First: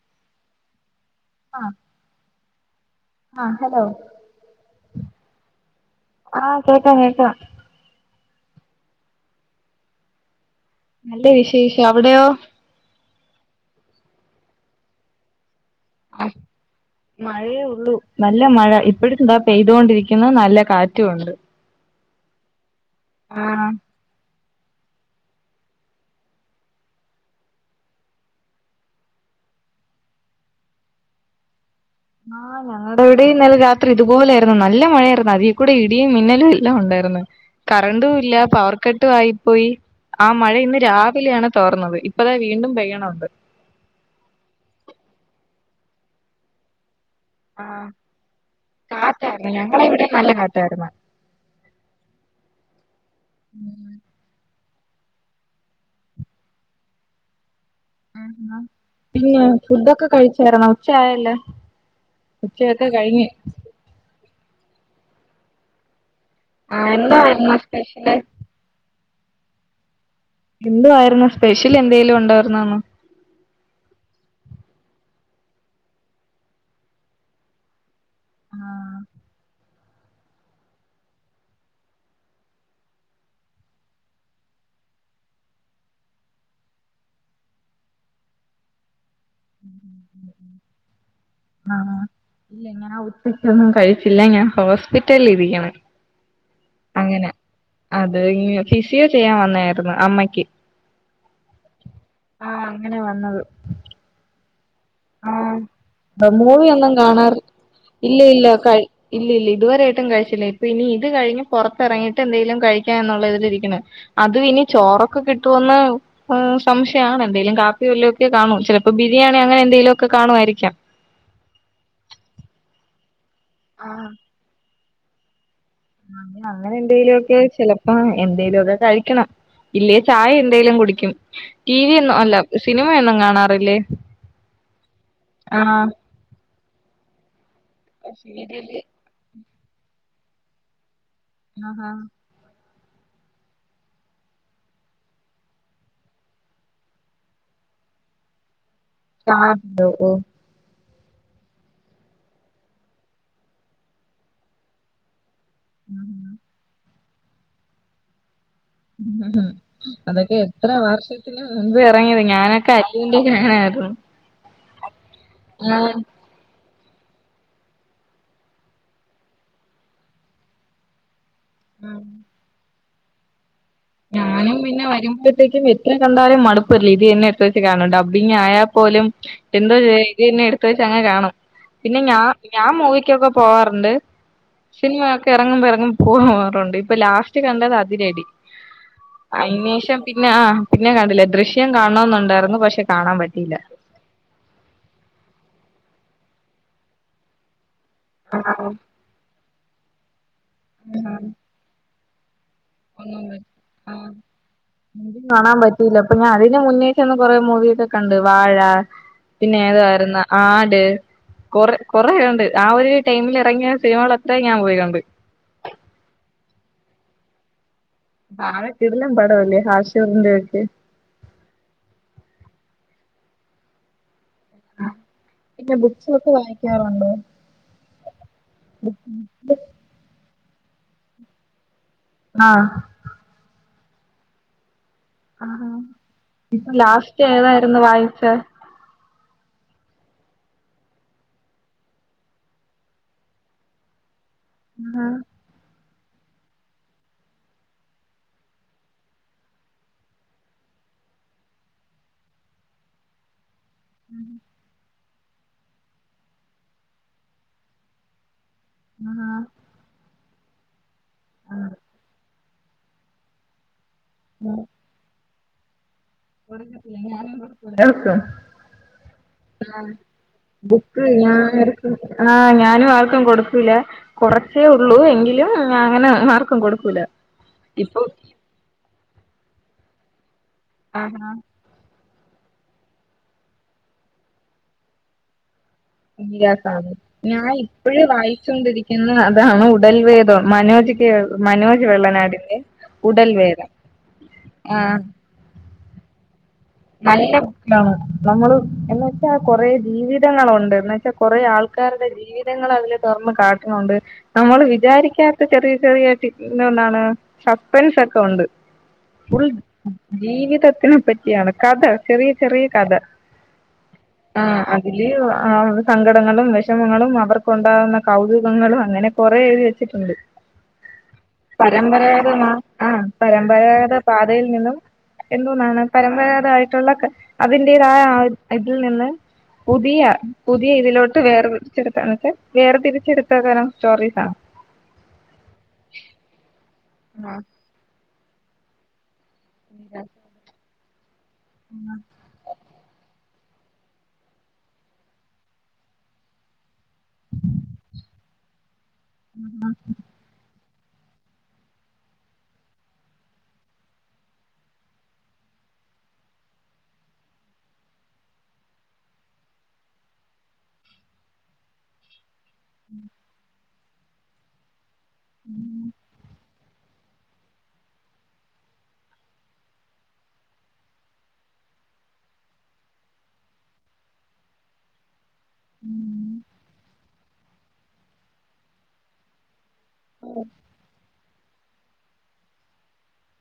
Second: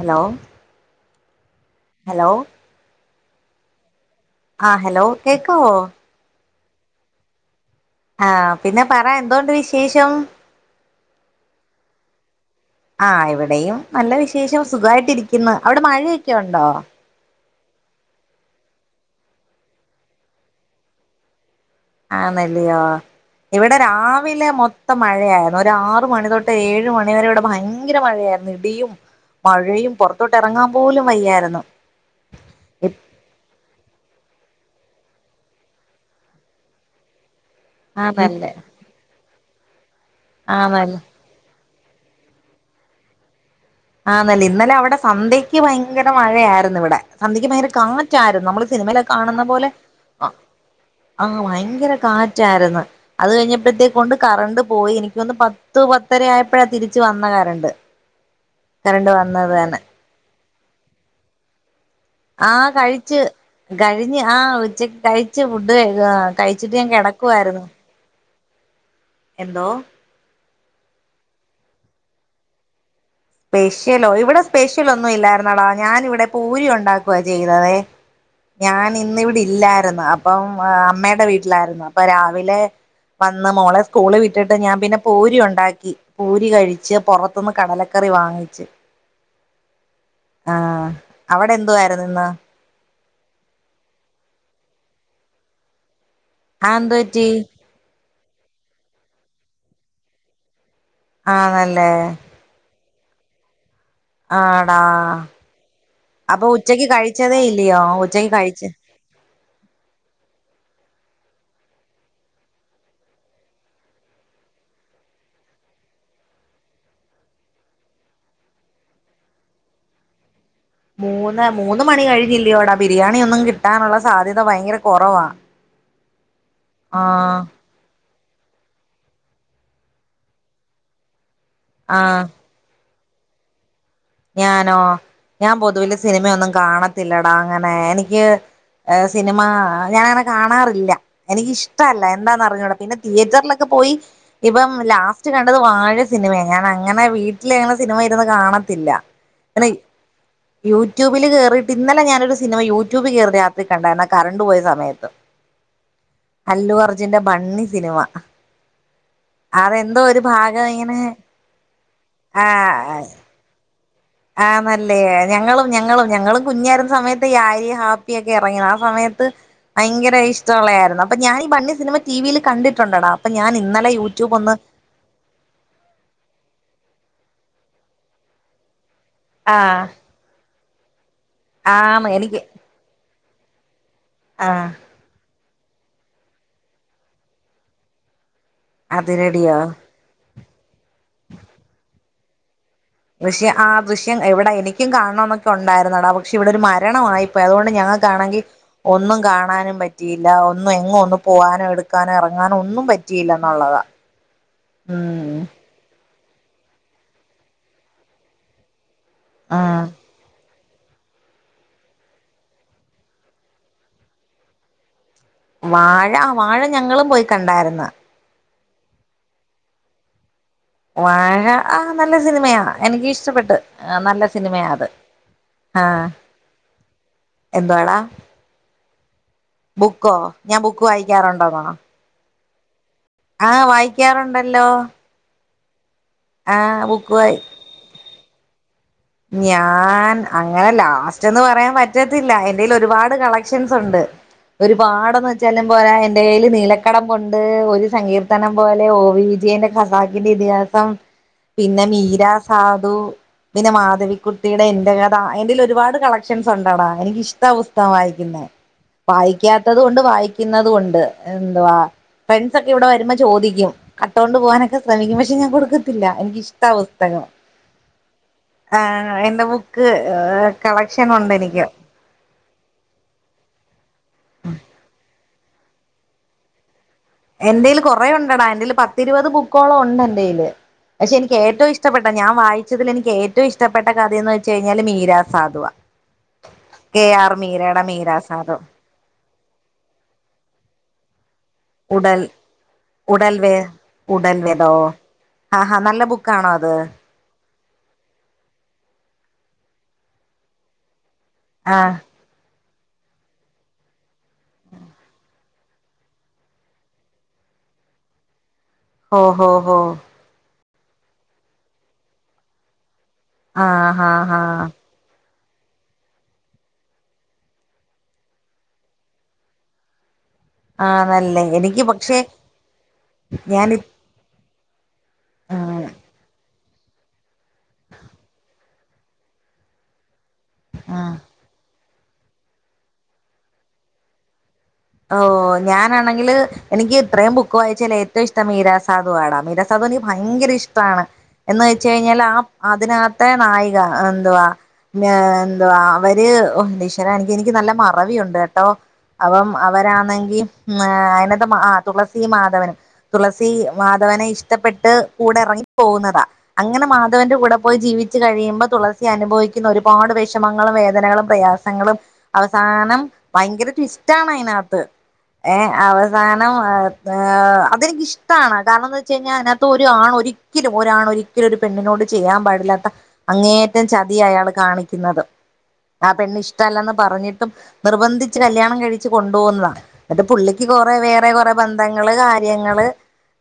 Hello ആഹ് hello ആഹ് hello ആഹ് ഹലോ കേക്കാവോ ആഹ് കേക്കാം കേക്കാം ആഹ് പിന്നെ പറ എന്തോണ്ട് വിശേഷം നല്ല വിശേഷം അവിടെയോ ആഹ് ഇവിടെയും നല്ല വിശേഷം സുഖായിട്ടിരിക്കുന്നു അവിടെ മഴയൊക്കെ ഉണ്ടോ മഴയേ ഉള്ളൂ നല്ല മഴ ഇപ്പഴും ദാ പെയ്തോണ്ടിരിക്കുന്നു നല്ല കാറ്റും ഉണ്ട് ആന്നല്ല്യോ ആഹ് ഇവിടെ രാവിലെ മൊ ത്തം മഴയായിരുന്നു ഒരാറു മണി തൊട്ട് ഏഴ് മണിവരെ ഇവിടെ ഭയങ്കര മഴയായിരുന്നു ഇടിയും മഴയും പുറത്തോട്ടെറങ്ങാൻ പോലും വയ്യാരുന്നു മാന ടെ ഇവിടെയും ഇന്നലെ രാത്രി ഇതുപോലെര്ന്ന് നല്ല മഴയാര്ന്ന് അതിക്കൂടി ഇടിയും മിന്നലും എല്ലാം ഉണ്ടായിരുന്ന് കറണ്ടും ഇല്ല ആന്നല്ലേ പവർ കട്ടും ആയിപ്പോയി ആ മഴ ഇന്ന് ആന്നല്ലേ രാവിലെയാണ് തോർന്നത് ഇപ്പ ദാ വീണ്ടും പെയ്യണൊണ്ട് ആന്നല്ലേ ഇന്നലെ അവിടെ സന്ധ്യയ്ക്ക് ഭയങ്കര മഴയാരുന്ന് ഇവിടെ സന്ധ്യക്ക് ഭയങ്കര ആഹ് കാറ്റായിരുന്നു നമ്മള് സിനിമയിലൊക്കെ കാണുന്ന കാറ്റായിരുന്നു പോലെ ഞങ്ങളെ ഇവിടെ നല്ല ആഹ് കാറ്റായിരുന്നു ആഹ് ഭയങ്കര കാറ്റായിരുന്നു അത് കഴിഞ്ഞപ്പോഴത്തേക്കൊണ്ട് കറണ്ട് പോയി എനിക്കൊന്ന് പത്ത് പത്തര ആയപ്പഴാ തിരിച്ചു വന്ന കറണ്ട് ആഹ് കറണ്ട് പിന്നെ വന്നത് തന്നെ ഫുഡൊക്കെ കഴിച്ചാര്ന്നാ ഉച്ച ആയല്ല ആഹ് കഴിച്ച് കഴിഞ്ഞ് ആഹ് ഉച്ചക്ക് കഴിച്ചു ഫുഡ് ക ആഹ് ആഹ് എന്തോ ആയിരുന്നു സ്പെഷ്യല് എന്തോ എന്തോ ആയിരുന്ന് സ്പെഷ്യലെന്തേലും ഉണ്ടായിരുന്നാന്ന് സ്പെഷ്യലോ ഇവിടെ സ്പെഷ്യൽ ഒന്നും ഇല്ലാരുന്നെടാ ഞാനിവിടെ പൂരി ഉണ്ടാക്കുവ ചെയ്തതെ ആഹ് ഞാനിന്നിവിടെ ഇല്ലാര്ന്ന് അപ്പം അമ്മേടെ വീട്ടിലായിരുന്നു അപ്പ രാവിലെ വന്ന് മോളെ സ്കൂള് വിട്ടിട്ട് ഞാൻ പിന്നെ പൂരി ഉണ്ടാക്കി പൂരി കഴിച്ച് പൊറത്തുന്ന് കടല ക്കറി വാങ്ങിച്ച് ആഹ് അവിടെ ആഹ് എന്തുവായിരുന്നു ഇന്ന് ഇല്ല ഞാൻ ആഹ് ഉച്ചക്കൊന്നും കഴിച്ചില്ല ഞാൻ ഹോസ്പിറ്റലിരിക്ക്ണ് ആഹ് എന്തുപറ്റി അത് ഫിസിയോ ചെയ്യാൻ വന്നായിരുന്ന് അമ്മയ്ക്ക് ആണല്ലേ ആഹ് അങ്ങനെ വന്നത് ആഹ്ടാ ആഹ് അപ്പൊ മൂവി ഉച്ചക്ക് ഒന്നും കഴിച്ചതേ ഇല്ല്യോ ഉച്ചക്ക് കഴിച്ച ഇല്ലില്ല ഇതുവരെയായിട്ടും കഴിച്ചില്ല ഇപ്പൊ ഇനി ഇത് കഴിഞ്ഞ് പൊറത്തിറങ്ങിട്ട് എന്തെലും കഴിക്കാ എന്നുള്ള ഇതില് ഇരിക്കണ് അതും ഇനി ചോറൊക്കെ കിട്ടുവോന്ന് ഉം സംശയാണ് എന്തേലും കാപ്പി വല്ലൊക്കെ കാണൂ ചെലപ്പോ ബിരിയാണി അങ്ങനെ എന്തെലൊക്കെ കാണുവായിരിക്കാം മൂന്ന് മൂന്ന് മണി കഴിഞ്ഞില്ല്യോടാ ബിരിയാണി ഒന്നും കിട്ടാനുള്ള ആഹ് സാധ്യത ഭയങ്കര കുറവാ ആഹ് ഇനി അങ്ങനെ എന്തെലൊക്കെ ആഹ് ചെല പ്പാ എന്തേലും ഒക്കെ കഴിക്കണം ഇല്ലേ ചായ എന്തേലും കുടിക്കും ടി വി ഒന്നും ആഹ് അല്ല സിനിമയൊന്നും കാണാറില്ലേ ഞാനോ ഞാൻ ആഹ് പൊതുവില് സിനിമയൊന്നും കാണത്തില്ലടാ അങ്ങനെ എനിക്ക് സീരിയല് ഏഹ് സിനിമ ഞാൻ അങ്ങനെ കാണാറില്ല ആഹാ എനിക്കിഷ്ടവല്ല എന്താന്ന് അറിഞ്ഞൂട പിന്നെ തിയേറ്ററിലൊക്കെ പോയി ഇപ്പം ലാസ്റ്റ് കണ്ടത് വാഴ സിനിമയ ഞാൻ അങ്ങനെ വീട്ടിലങ്ങനെ സിനിമ ഇരുന്ന് കാണത്തില്ല കാണാ അങ്ങനെ [unintelligible] ഓഹ് യൂട്യൂബിൽ കേറീട്ട് ഇന്നലെ ഞാനൊരു സിനിമ യൂട്യൂബി കേറി രാത്രി കണ്ടായിരുന്ന് ആഹ് കറണ്ട് പോയ സമയത്ത് അല്ലു അർജുന്റെ ബണ്ണി സിനിമ അതെന്തോ ഒരു അതൊക്കെ ഭാഗം എത്ര ഇങ്ങനെ വർഷത്തിന് മുൻപ് ഇറങ്ങിയത് ഞാനൊക്കെ അല്ലുന്റെ ഫാനായിരുന്നു ആണല്ലേ ഞങ്ങളും ഞങ്ങളും ഞങ്ങളും കുഞ്ഞാരുന്ന സമയത്ത് പ്പി ആര്യേം ഹാപ്പിയൊക്കെ ഇറങ്ങിയേ ആ സമയത്ത് ഭയങ്കര ഇഷ്ടമുള്ളായിരുന്നു അപ്പ ഞാനി ബണ്ണി സിനിമ ഉം ടിവി ല് കണ്ടിട്ടുണ്ടടാ അപ്പ ഞാനിന്നലെ യൂ ഞാനും പിന്നെ വരുമ്പോഴത്തേക്കും വരു ത്ര കണ്ടാലും മടുപ്പ് വരില്ല ഇത് തന്നെ എടുത്ത് വെച്ച് കാണും ഡബിങ് ആയാപ്പോലും ആ എന്തോ ചെയ പിന്നെ എടുത്ത് വെച്ച് അങ്ങ് കാണും പിന്നെ ആണ് ഞാൻ എനിക്ക് ഞാൻ മൂവിക്കൊക്കെ പോവാറുണ്ട് ആഹ് സിനിമ ഒക്കെ ഇറങ്ങുമ്പോ ഇറങ്ങുമ്പോ പോവാറുണ്ട് ഇപ്പൊ ലാസ്റ്റ് കണ്ടത് അതിരടി അതിരടിയോ അയിന്ശേഷം പിന്നെ ആഹ് പിന്നെ കണ്ടില്ല ദൃശ്യം കാണണം എന്നുണ്ടായിരുന്നു പക്ഷെ കാണാൻ പക്ഷേ ദൃശ്യം പറ്റിയില്ല ആ ദൃശ്യം എവിടെ എനിക്കും കാണണം എന്നൊക്കെ ഉണ്ടായിരുന്നടാ പക്ഷെ ഇവിടെ ഒരു മരണമായി പോയി അതുകൊണ്ട് ഞങ്ങക്കാണെങ്കി ഒന്നും കാണാനും പറ്റിയില്ല ഒന്നും എങ്ങുമൊന്ന് പോവാനും എടു- ടുക്കാനോ ഇറങ്ങാനോ ഒന്നും പറ്റിയില്ല എന്നുള്ളതാ മം കാണാൻ അപ്പൊ ഞാൻ അതിന് മുന്നേ ചെന്ന് കുറെ മൂവിയൊക്കെ കണ്ട് വാഴ പിന്നെ ഉം ഏതായിരുന്ന് ആട് കൊറ കൊറേ കണ്ട് ആ ഒരു ടൈമില് ഇറങ്ങിയ സിനിമകൾ അത്രയും ഞാൻ പോയിക്കണ്ട് വാഴ വാഴ ഞങ്ങളും പോയി കണ്ടായിരുന്ന് വാഴ കിടിലം പടവല്ലേ ഹാഷിറിൻ്റെ ഒക്കെ വാഴ ആഹ് നല്ല സിനിമയാ എനിക്ക് ഇഷ്ടപ്പെട്ട് നല്ല സിനിമയാ അത് പിന്നെ ആ ബുക്സുമൊക്കെ വായിക്കാറുണ്ടോ [inaudible] എന്തുവാടാ ബുക്കോ ഞാൻ ബുക്ക് വായിക്കാറുണ്ടോന്നോ ആഹ് ആഹ് വായിക്കാറുണ്ടല്ലോ ആഹ് ആ ഇപ്പൊ ബുക്ക് ലാസ്റ്റ് വായി ഏതായിരുന്നു വായിച്ചെ ഞാൻ അങ്ങനെ ലാസ്റ്റെന്ന് പറയാൻ പറ്റത്തില്ല എൻ്റെയിൽ ഒരുപാട് കളക്ഷൻസ് ഉണ്ട് [inaudible] ഒരുപാട എന്നുവച്ചാ ജലം പോലെ എൻ്റെ കയ്യിൽ നീലക്കടം ഉണ്ട് ഒരു സങ്കീർത്തനം പോലെ ഓ വി വിജയൻ്റെ ഖസാക്കിൻ്റെ ഇതിഹാസം [unintelligible] പിന്നെ മീര സാധു പിന്നെ മാ ധവിക്കുട്ടിയുടെ എന്റെ കഥ എൻ്റെയിൽ ഒരുപാട് കളക്ഷൻസ് ഉണ്ടടാ എനിക്ക് ഇഷ്ടാ പുസ്തകം വായിക്കുന്നേ ആഹ് വായിക്ക ത്തതുവൊണ്ട് വായിക്കുന്നതുവൊണ്ട് എന്തുവാ ഫ്രണ്ട്സ് ഒക്കെ ഇവിടെ വരുമ്പോ ചോദിക്കും കട്ടോണ്ട് പോകാനൊക്കെ ശ്രമിക്കും പക്ഷെ ഞാൻ കൊടുക്കത്തില്ല എനിക്കിഷ്ട കൊടുക്കത്തില്ല പുസ്തകം [unintelligible] ആഹ് എന്റെ ബുക്ക് കളക്ഷൻ ഉണ്ട് എനിക്ക് ആഹ് ഞാനും ആർക്കും കൊടുക്കൂല കൊറച്ചേ ഉള്ളൂ എങ്കിലും [unintelligible] അങ്ങനെ ആർക്കും കൊടുക്കൂല എൻ്റെ കൈയില് ഇപ്പൊ കുറെ ഉണ്ടെടാ എന്റെൽ പത്തിഇരുപത് ബുക്കോളം ഉണ്ട് എൻ്റെ കൈയില് പക്ഷെ എനിക്ക് ഏറ്റവും ഇഷ്ടം ഇഷ്ടപ്പെട്ട ഞാൻ വായിച്ചതില് എനിക്ക് ഏറ്റവും ഇഷ്ടപ്പെട്ട കഥയെന്ന് വെച്ച് കഴിഞ്ഞാല് മീരാ സാധുവ മീര സാധു കെ ആർ ഞാൻ മീരയുടെ ഇപ്പഴും മീരാ സാധു വായിച്ചൊണ്ടിരിക്കുന്ന അതാണ് ഉടൽവേദം മനോജ് [unintelligible] മനോജ് ഉടൽ വെള്ളനാടിന്റെ ഉടൽ വേ ഉടൽവേദം ഉടൽ വേതോ ആഹ് ആഹാ നല്ല ബുക്കാണോ അത് നല്ല ബുക്കാണ് നമ്മള് എന്നുവെച്ചാ കൊറെ ജീവിതങ്ങളുണ്ട് എന്നു വെച്ചാ കുറെ ആ ആൾക്കാരുടെ ജീവിതങ്ങള് അതില് തുറന്ന് കാട്ടണുണ്ട് നമ്മൾ വിചാരിക്കാത്ത ചെറിയ ചെറിയായിട്ട് [unintelligible] കണ്ടാണ് സസ്പെൻസ് ഒക്കെ ഉണ്ട് ഹോ ഫുൾ ഹോ ഹോ ജീവിതത്തിനെ പറ്റിയാണ് കഥ ചെറിയ ചെറിയ കഥ ആഹ് ആഹ് ആഹ് ഇതില് സങ്കടങ്ങളും വിഷമങ്ങളും അവർക്കുണ്ടാകുന്ന കൗതുകങ്ങളും അങ്ങനെ കൊറെ എഴുതി വെച്ചിട്ടുണ്ട് ആ നല്ലേ എനിക്ക് പക്ഷെ പരമ്പരാഗത ആഹ് ഞാൻ പരമ്പരഗത പാതയിൽ നിന്നും ആ എന്തുകൊണ്ടാണ് പരമ്പരാഗത- ഗതമായിട്ടുള്ള ക അതിന്റേതായ ആ ഒരു ഇതിൽ നിന്ന് പുതിയ പുതിയ ആ ഇതിലോട്ട് വേർതിരിച്ചെടുക്കാനൊക്കെ വേർതിരിച്ചെടുത്ത തരം സ്റ്റോറീസാ. ഓഹ് ഞാനാണെങ്കില് എനിക്ക് ഇത്രയും ആഹ് ബുക്ക് വായിച്ചേല് ഏറ്റവും ഇഷ്ടം മീരാസാദു ആടാ. മീര സാധു എനിക്ക് ഭയങ്കര ഇഷ്ട ആണ്. എന്നു വെച്ച് കഴിഞ്ഞാൽ ആ അതിനക ത്തേ നായിക എന്തുവാ ന്നെ എന്തുവാ അവര് ഓഹ് എൻ്റീശ്വരാ എനിക്ക് എനിക്ക് നല്ല മറവിയുണ്ടേട്ടോ. അപ്പം രാണെങ്കി ഉംഏ അയ്നാത്തെ ആഹ് തുളസി മാധവനും തുളസി മാധവനെ ഇഷ്ടപെട്ട് കൂടെ എറങ്ങി പോവുന്നതാ അങ്ങനെ മാധവന്റെ കൂടെ പോയി ജീവിച്ചു കഴിയുമ്പം തുളസി അനുഭവിക്കുന്ന ഒരുപാട് വെഷമങ്ങളും വേദനകളും പ്രയാസ് സങ്ങളും. അവസാനം ഭയങ്കര ട്വിസ്റ്റാണ് അയ്നകത്ത് ഏഹ് അവസാ ണം അഹ്ഏഹ് അതെനിക്കിഷ്ടാണ്. കാരണെന്ത്വെച്ചഴിഞ്ഞാ അതിനകത്ത് ഒരു ആണ് ഒരി ക്കലും ഒരാണൊരിക്കലും ഒരു പെണ്ണിനോട് ചെയ്യാൻ പാടില്ലാത്ത അങ്ങേയറ്റം ചതിയാ അയാള് കാണിക്ക്ന്നത്. ആ പെണ്ണ് ഇഷ്ട അല്ലന്ന് പറഞ്ഞിട്ടും നിർബന്ധിച്ച് കല്യാണം കഴിച്ച് കൊണ്ടു പോകുന്നതാ. ന്നട്ട് പുള്ളിക്ക് കൊറെ വേറെ കൊറെ ബന്ധങ്ങള് കാര്യങ്ങള്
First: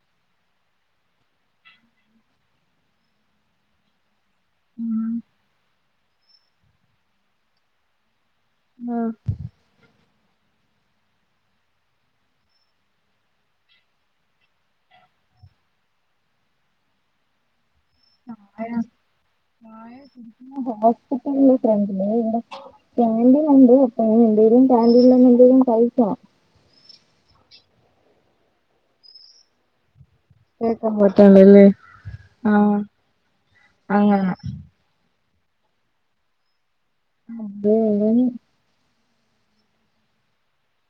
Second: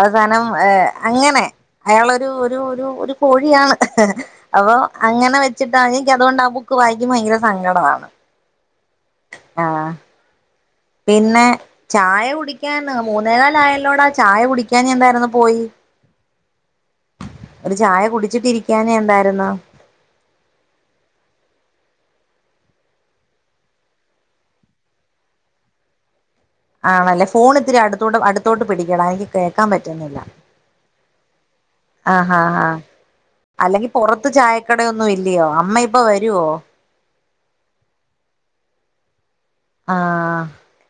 അവസാനം ഏഹ് അങ്ങനെ. അയാളൊരു ഒരു ഒരു ഒരു കോഴിയാണ്. അപ്പൊ ഉം അങ്ങനെ വെച്ചിട്ടാ. എനിക്കതോണ്ട് ആ ബുക്ക് വായിക്കുമ്പോ ഭയങ്കര സങ്കടവാണ്. ആഹ് ആഹ് പിന്നെ ചായ കുടിക്കാൻ മൂന്നേകാലായല്ലോടാ ചായ കുടിക്കാൻ എന്തായിരുന്നു പോയി. [inaudible] ഒരു ചായ കുടിച്ചിട്ടിരിക്കാഞ്ഞെ എന്തായിരുന്നു? ഞാൻ ഹോസ്പിറ്റൽല് [unintelligible] കാൻ്റീനുണ്ട്. അപ്പൊ എന്തെലും കാന്റിനിൽന്ന് എന്തെലും കഴിക്കണം. ആണല്ലേ ഫോൺ ഇത്തിരി അടുത്തൂടെ അടുത്തോട്ട് പിടിക്കണെ. ആഹ്എനിക്ക് കേക്കാൻ പറ്റുന്നില്ല. കേക്കാൻ പറ്റുള്ളല്ലേ ആ ഹാ ഹാ. ആഹ് അല്ലെങ്കി പൊറത്ത് അങ്ങനെ ചായക്ക ട ഒന്നും ഇല്യയോ അമ്മ ഇപ്പ വരോ? ആഹ്. ഒരേഴെണി ആഹ്.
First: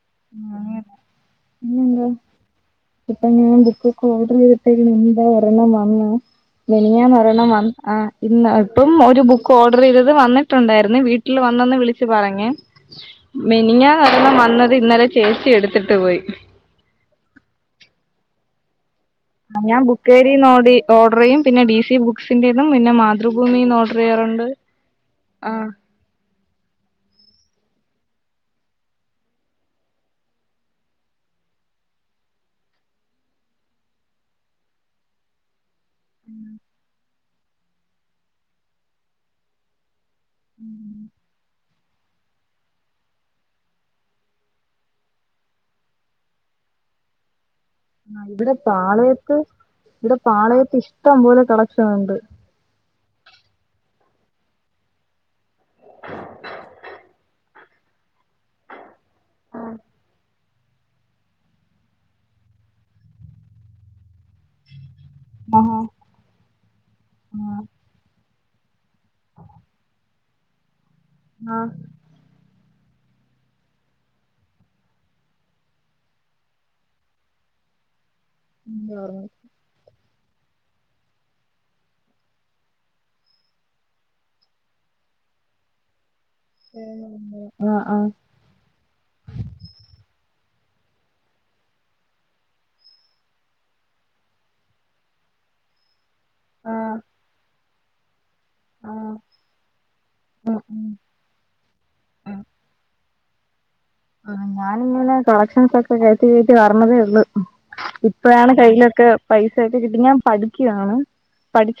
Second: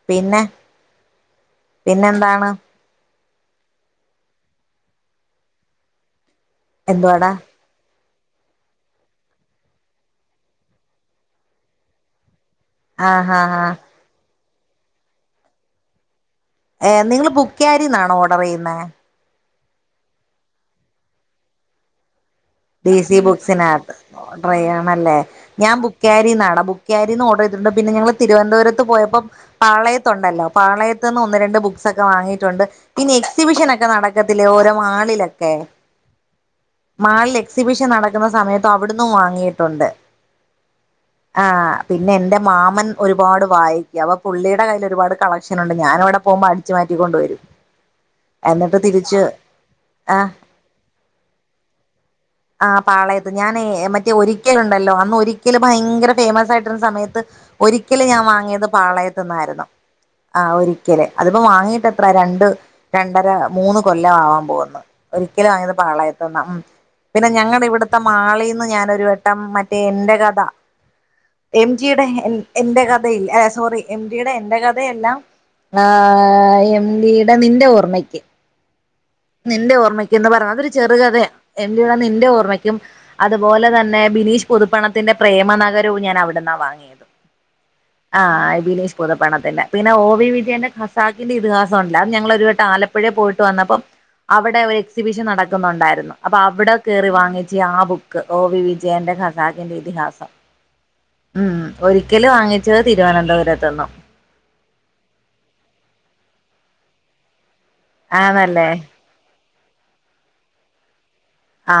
പിന്നെ, പിന്നെന്താണ്? ഇപ്പം ഞാൻ ബുക്കൊക്കെ ഓഡറേയ്തിട്ടേ [unintelligible] ഒരെണ്ണം വന്ന് എന്തുവാടാ മിനിയാന്നൊരെണ്ണം വം ആഹ് ഇന്ന ട്ടും ഒരു ബുക്ക് ഓഡറെയ്തത് വന്നിട്ടുണ്ടായിരുന്നു വീട്ടിൽ വന്നെന്ന് വിളിച്ചു പറഞ്ഞ്. ആഹ് ആഹ് ആഹ് മെനിഞാന്ന് ഒരെണ്ണം വന്നത് ഇന്നലെ ചേച്ചി എടുത്തിട്ട് പോയി. ഏഹ് നിങ്ങൾ ബുക്കേരിന്നാണോ ഓഡറെയ്യുന്നെ? ആഹ് ഞാൻ ബുക്കാരിന്നോട് ഓഡ്രെയ്യും പിന്നെ ഡി സി ബു ക്സിന്റെന്നും ഡി സി ബുക്സിനകത്ത് ഓഡറെയ്യണല്ലേ ആഹ് ഞാൻ ബു കേരിന്നാണ്. ബുക്കാരിന്ന് ഓഡറയ്ത്ണ്ട്. പിന്ന ഞങ്ങൾ തിരുവന്തപുരത്ത് പോയപ്പം പാളയത്തുണ്ടല്ലോ. പാളയത്ത്ന്ന് ഒന്ന് രണ്ട് ബുക്സൊക്കെ വാങ്ങിയിട്ടുണ്ട് പിന്നെ എക്സിബിഷൻ ഒക്കെ നടക്കത്തില്ലേ ഓരോ മാളിലൊക്കെ [unintelligible] മാള്ല് എക്സിബിഷൻ നടക്കുന്ന സമയത്തവിട്ന്നും വാങ്ങിയിട്ടുണ്ട്. ആഹ്. പിന്നെ എന്റെ മാമൻ ഒരുപാട് വായിക്കും. അപ്പ പുള്ളിയുടെ കയ്യിൽ ഒരുപാട് കളക്ഷനുണ്ട്. ഞാനവിടെ പോകുമ്പടി ച്ച് മാറ്റിക്കൊണ്ടുവരും. ആഹ് ഇവിടെ പാളയത്ത് ഇവിടെ ആ പാളയത്ത് ഇഷ്ടം പോലെ കളക്ഷനുണ്ട്. ആഹ് പാളയത്ത്. ഞാനേ മറ്റേ ഒരിക്കൽ ഉണ്ടല്ലോ അന്ന് ഒരിക്കൽ ഭയങ്കര ഫേമസായിട്ടിരുന്ന സമയത്ത് ഒരിക്കല് ഞാൻ വാങ്ങിയത് പാളയത്ത്ന്നായിരുന്നു. ആഹ് ഒരിക്കല് അതിപ്പോ വാങ്ങീട്ടെത്ര രണ്ട് രണ്ടര മൂന്ന് കൊല്ല ആവാൻ പോവ്ന്ന്. ഒരിക്കല് വാങ്ങിയത് ആഹാ. പാളയത്ത്ന്നാ. ഉം. പിന്നെ ഞങ്ങടെ ഇവിടുത്തെ മാളിന്ന് ഞാനൊരു വെ ട്ടം മറ്റേ എന്റെ കഥ എം ആഹ്. ജിയുടെ എൻ എൻ്റെ കഥയില്ലെ സോറി എം ജി യുടെ എൻ്റെ കഥയല്ല ആഹ് എം ടി ട നിന്റെ ഓർമ്മയ്ക്ക്. [unintelligible] നിന്റെ ഓർമ്മയ്ക്ക ന്ന് പർഞ. അതൊരു ചെറുകതെ എം ടി ടേ നിന്റെ ഓർമ്മക്കും. അതുപോലെ തന്നെ ബിനീഷ് പുതുപ്പണത്തിന്റെ പ്രേമ നഗരവും ഞാൻ അവിട ന്നാ വാങ്യതും. ആഹ് ബിനേഷ് പുതുപണത്തിന്റെ, പിന്നെ ഓ വി വിജയന്റെ ഖസാക്കിന്റെ ഇത്ഹാസ ണ്ട്, അത് ഞങ്ങളൊരു വട്ടം ആലപ്പുഴയിൽ പോയിട്ട് വന്നപ്പം. അവടെ ഒര് എക്സിബിഷൻ നടക്കുന്നുണ്ടായിരുന്നു. അപ്പൊ അവ്ടെ ആഹ് കേറി വാങ്ങിച്ച് ആ ബു ക്ക്. ഓ വി ആഹ്. വിജയന്റെ ഖസാക്കിന്റെ ഇതിഹാസം. ഉം ഒരിക്കല് വാങ്ങിച്ചത് തി രുവനന്തപുരത്ത് ന്നും. ആ ഞാനിങ്ങനെ കളക്ഷൻസ് ഒക്കെ കയറ്റി കയറ്റി വർന്നതേ ഒള്ളു. ഇപ്പഴാണ് ആന്നല്ലേ കയ്യിലൊക്കെ പൈസയൊക്കെ കിട്ടി, ഞാൻ പഠിക്കുവാണ്.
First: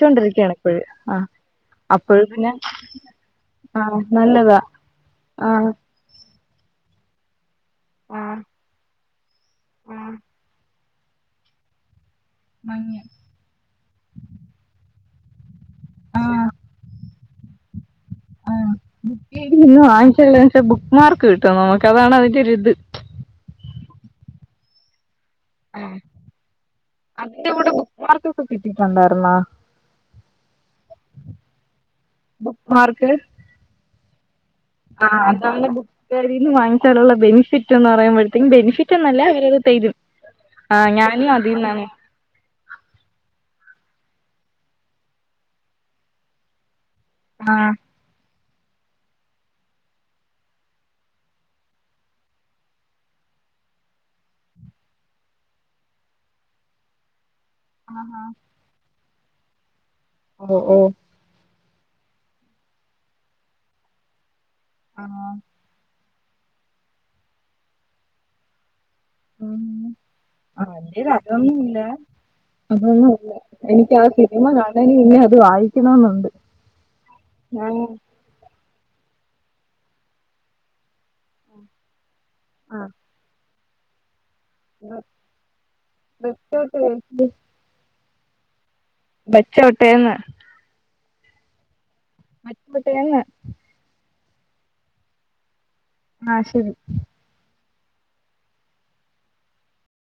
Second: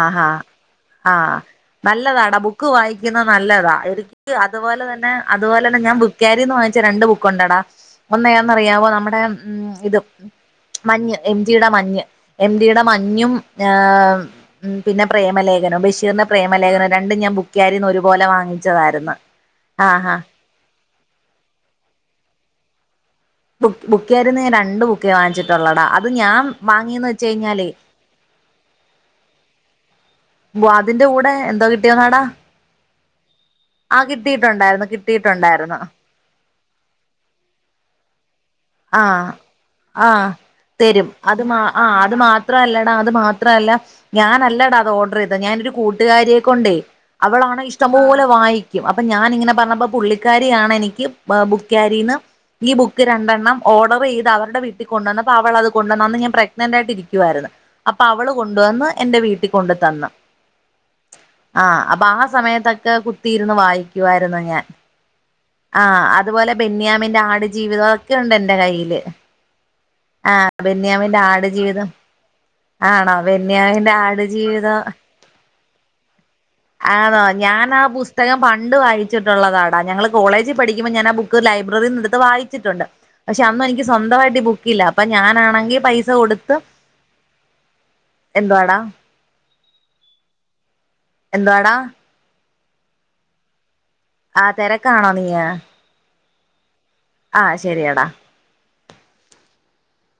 ആഹാ ഇപ്പഴ്. ആ. ആഹ് നല്ലതാടാ ബുക്ക് വായിക്കുന്ന നല്ലതാ. ആഹ് എനിക്ക് നല്ലതാ അതുപോലെ തന്നെ അതുപോലെ ആഹ്. തന്നെ ഞാൻ ബു കേരിന്ന് വാങ്ങിച്ച രണ്ട് ബുക്കുണ്ടടാ ഒന്ന് ഏതന്നറിയാവോ? നമ്മടെ ഉം ഇത്, മഞ്ഞ് എം. ടി ടെ മഞ്ഞ്, എം. ടി ടെ മഞ്ഞും ഏഹ്, ഉം പിന്നെ പ്രേമലേഖനം, ബഷീറിന്റെ പ്രേമലേഖനം രണ്ടും ഞാൻ ബു ക്ക്ലാരിന്ന് ഒരു പോലെ വാങ്ങിച്ചതായിരുന്നു. ഇന്ന് ആഹ് ആ. വാങ്ങിച്ചേല് വെച്ചാ ബുക്ക് മാർക്ക് കിട്ടും നമുക്കതാണ് അതിന്റെ ഒരിത്. ബു ബുക്യാരിന്നു ഞാൻ രണ്ട് ബുക്കേ വാങ്ങിച്ചി ടൊള്ളടാ. അത് ഞാൻ വാങ്ങിന്ന് വെച്ചഴിഞ്ഞാലേ, മാർക്കൊക്കെ കിട്ടിയിട്ടുണ്ടായിരുന്നോ? വാതിന്റെ കൂടെ എന്തോ കിട്ടിയോ ന്നാടാ, ബുക്ക് മാർക്ക്. ആഹ് കിട്ടിട്ടുണ്ടായിരുന്നു. കിട്ടിട്ടുണ്ടായിരുന്നു. ക്യാരിൽന്ന് വാങ്ങിച്ചാലുള്ള ബെനിഫിറ്റ്‌ എന്ന് പറയുമ്പോഴത്തിം ബെന ആഹ് ആഹ് ആഹ് തരും. ഞാനും അത് അതിന്നാണ് ആ അത് മാ ത്രല്ലടാ അത് മാത്രല്ല. ഞാനല്ലടാ അത് ഓർഡർ ചെയ്തെ. ഞാനൊരു കൂട്ടുകാരിയെ കൊണ്ടേ, അവളാണ് ആഹ് ഇഷ്ടം പോലെ വായിക്കും. അപ്പൊ ഞാന്ങ്ങനെ പറഞ്ഞപ്പോ പുള്ളിക്കാരി ആണ് എനിക്ക് ബുക്യാരിന്ന്, ഈ ബുക്ക് രണ്ടെണ്ണം, ഓർഡർ ചെയ്ത് അവര്ടെ വീട്ടിൽ കൊണ്ടോന്നപ്പോ അവളത് കൊണ്ടന്ന്, അന്ന് ഞാൻ പ്രഗ്നന്റ് ആയിട്ടിക്കുവായിരുന്നു. അപ്പ അവള് കൊണ്ടുവന്ന് എന്റെ വീട്ടിൽ കൊണ്ട് തന്ന്‌. ഓഹ് ഓ. ആഹ് അപ്പ ആ സമയത്തക്കെ കുത്തിയിരുന്ന് വായിക്കുവായിരുന്നു ഞാൻ. ആ. ആഹ് അതുപോലെ ബെന്യാമിന്റെ ആടു ജീവിതൊക്കെണ്ട്‌ എന്റെ കയ്യില്. ഉം ആ ബെന്യാമിന്റെ ആട് ജീവിതം. ആണോ അതൊന്നുംല്ല ബെന്യാമിന്റെ എനിക്ക് ആ സിനിമ ആടുജീവിതം കാണന് മുന്നെ അത് വായിക്കണംന്നുണ്ട്. ആണോ ഞാനാ ആ പുസ്തകം പണ്ട് വായിച്ചിട്ടുള്ളതാടാ. ഞങ്ങള് കോളേജ് പഠിക്കുമ്പോൾ ഞാൻ ആ ബു ക്ക് ലൈബ്രറിന്നെടുത്ത് വായിച്ചിട്ട്ണ്ട്. പക്ഷെ അന്നെനിക്ക് സ്വന്തമായിട്ട് ബു ക്കില്ല അപ്പ ഞാനാണെങ്കി പൈസ കൊടുത്ത് ബെച്ചോട്ടേ എന്തുവാടാ, വെച്ചോട്ടേന്ന്. എന്താടാ? [unintelligible] ആ തെരക്കാണോ നീയ്? ആഹ് ശരി. ആഹ് ശരിയടാ.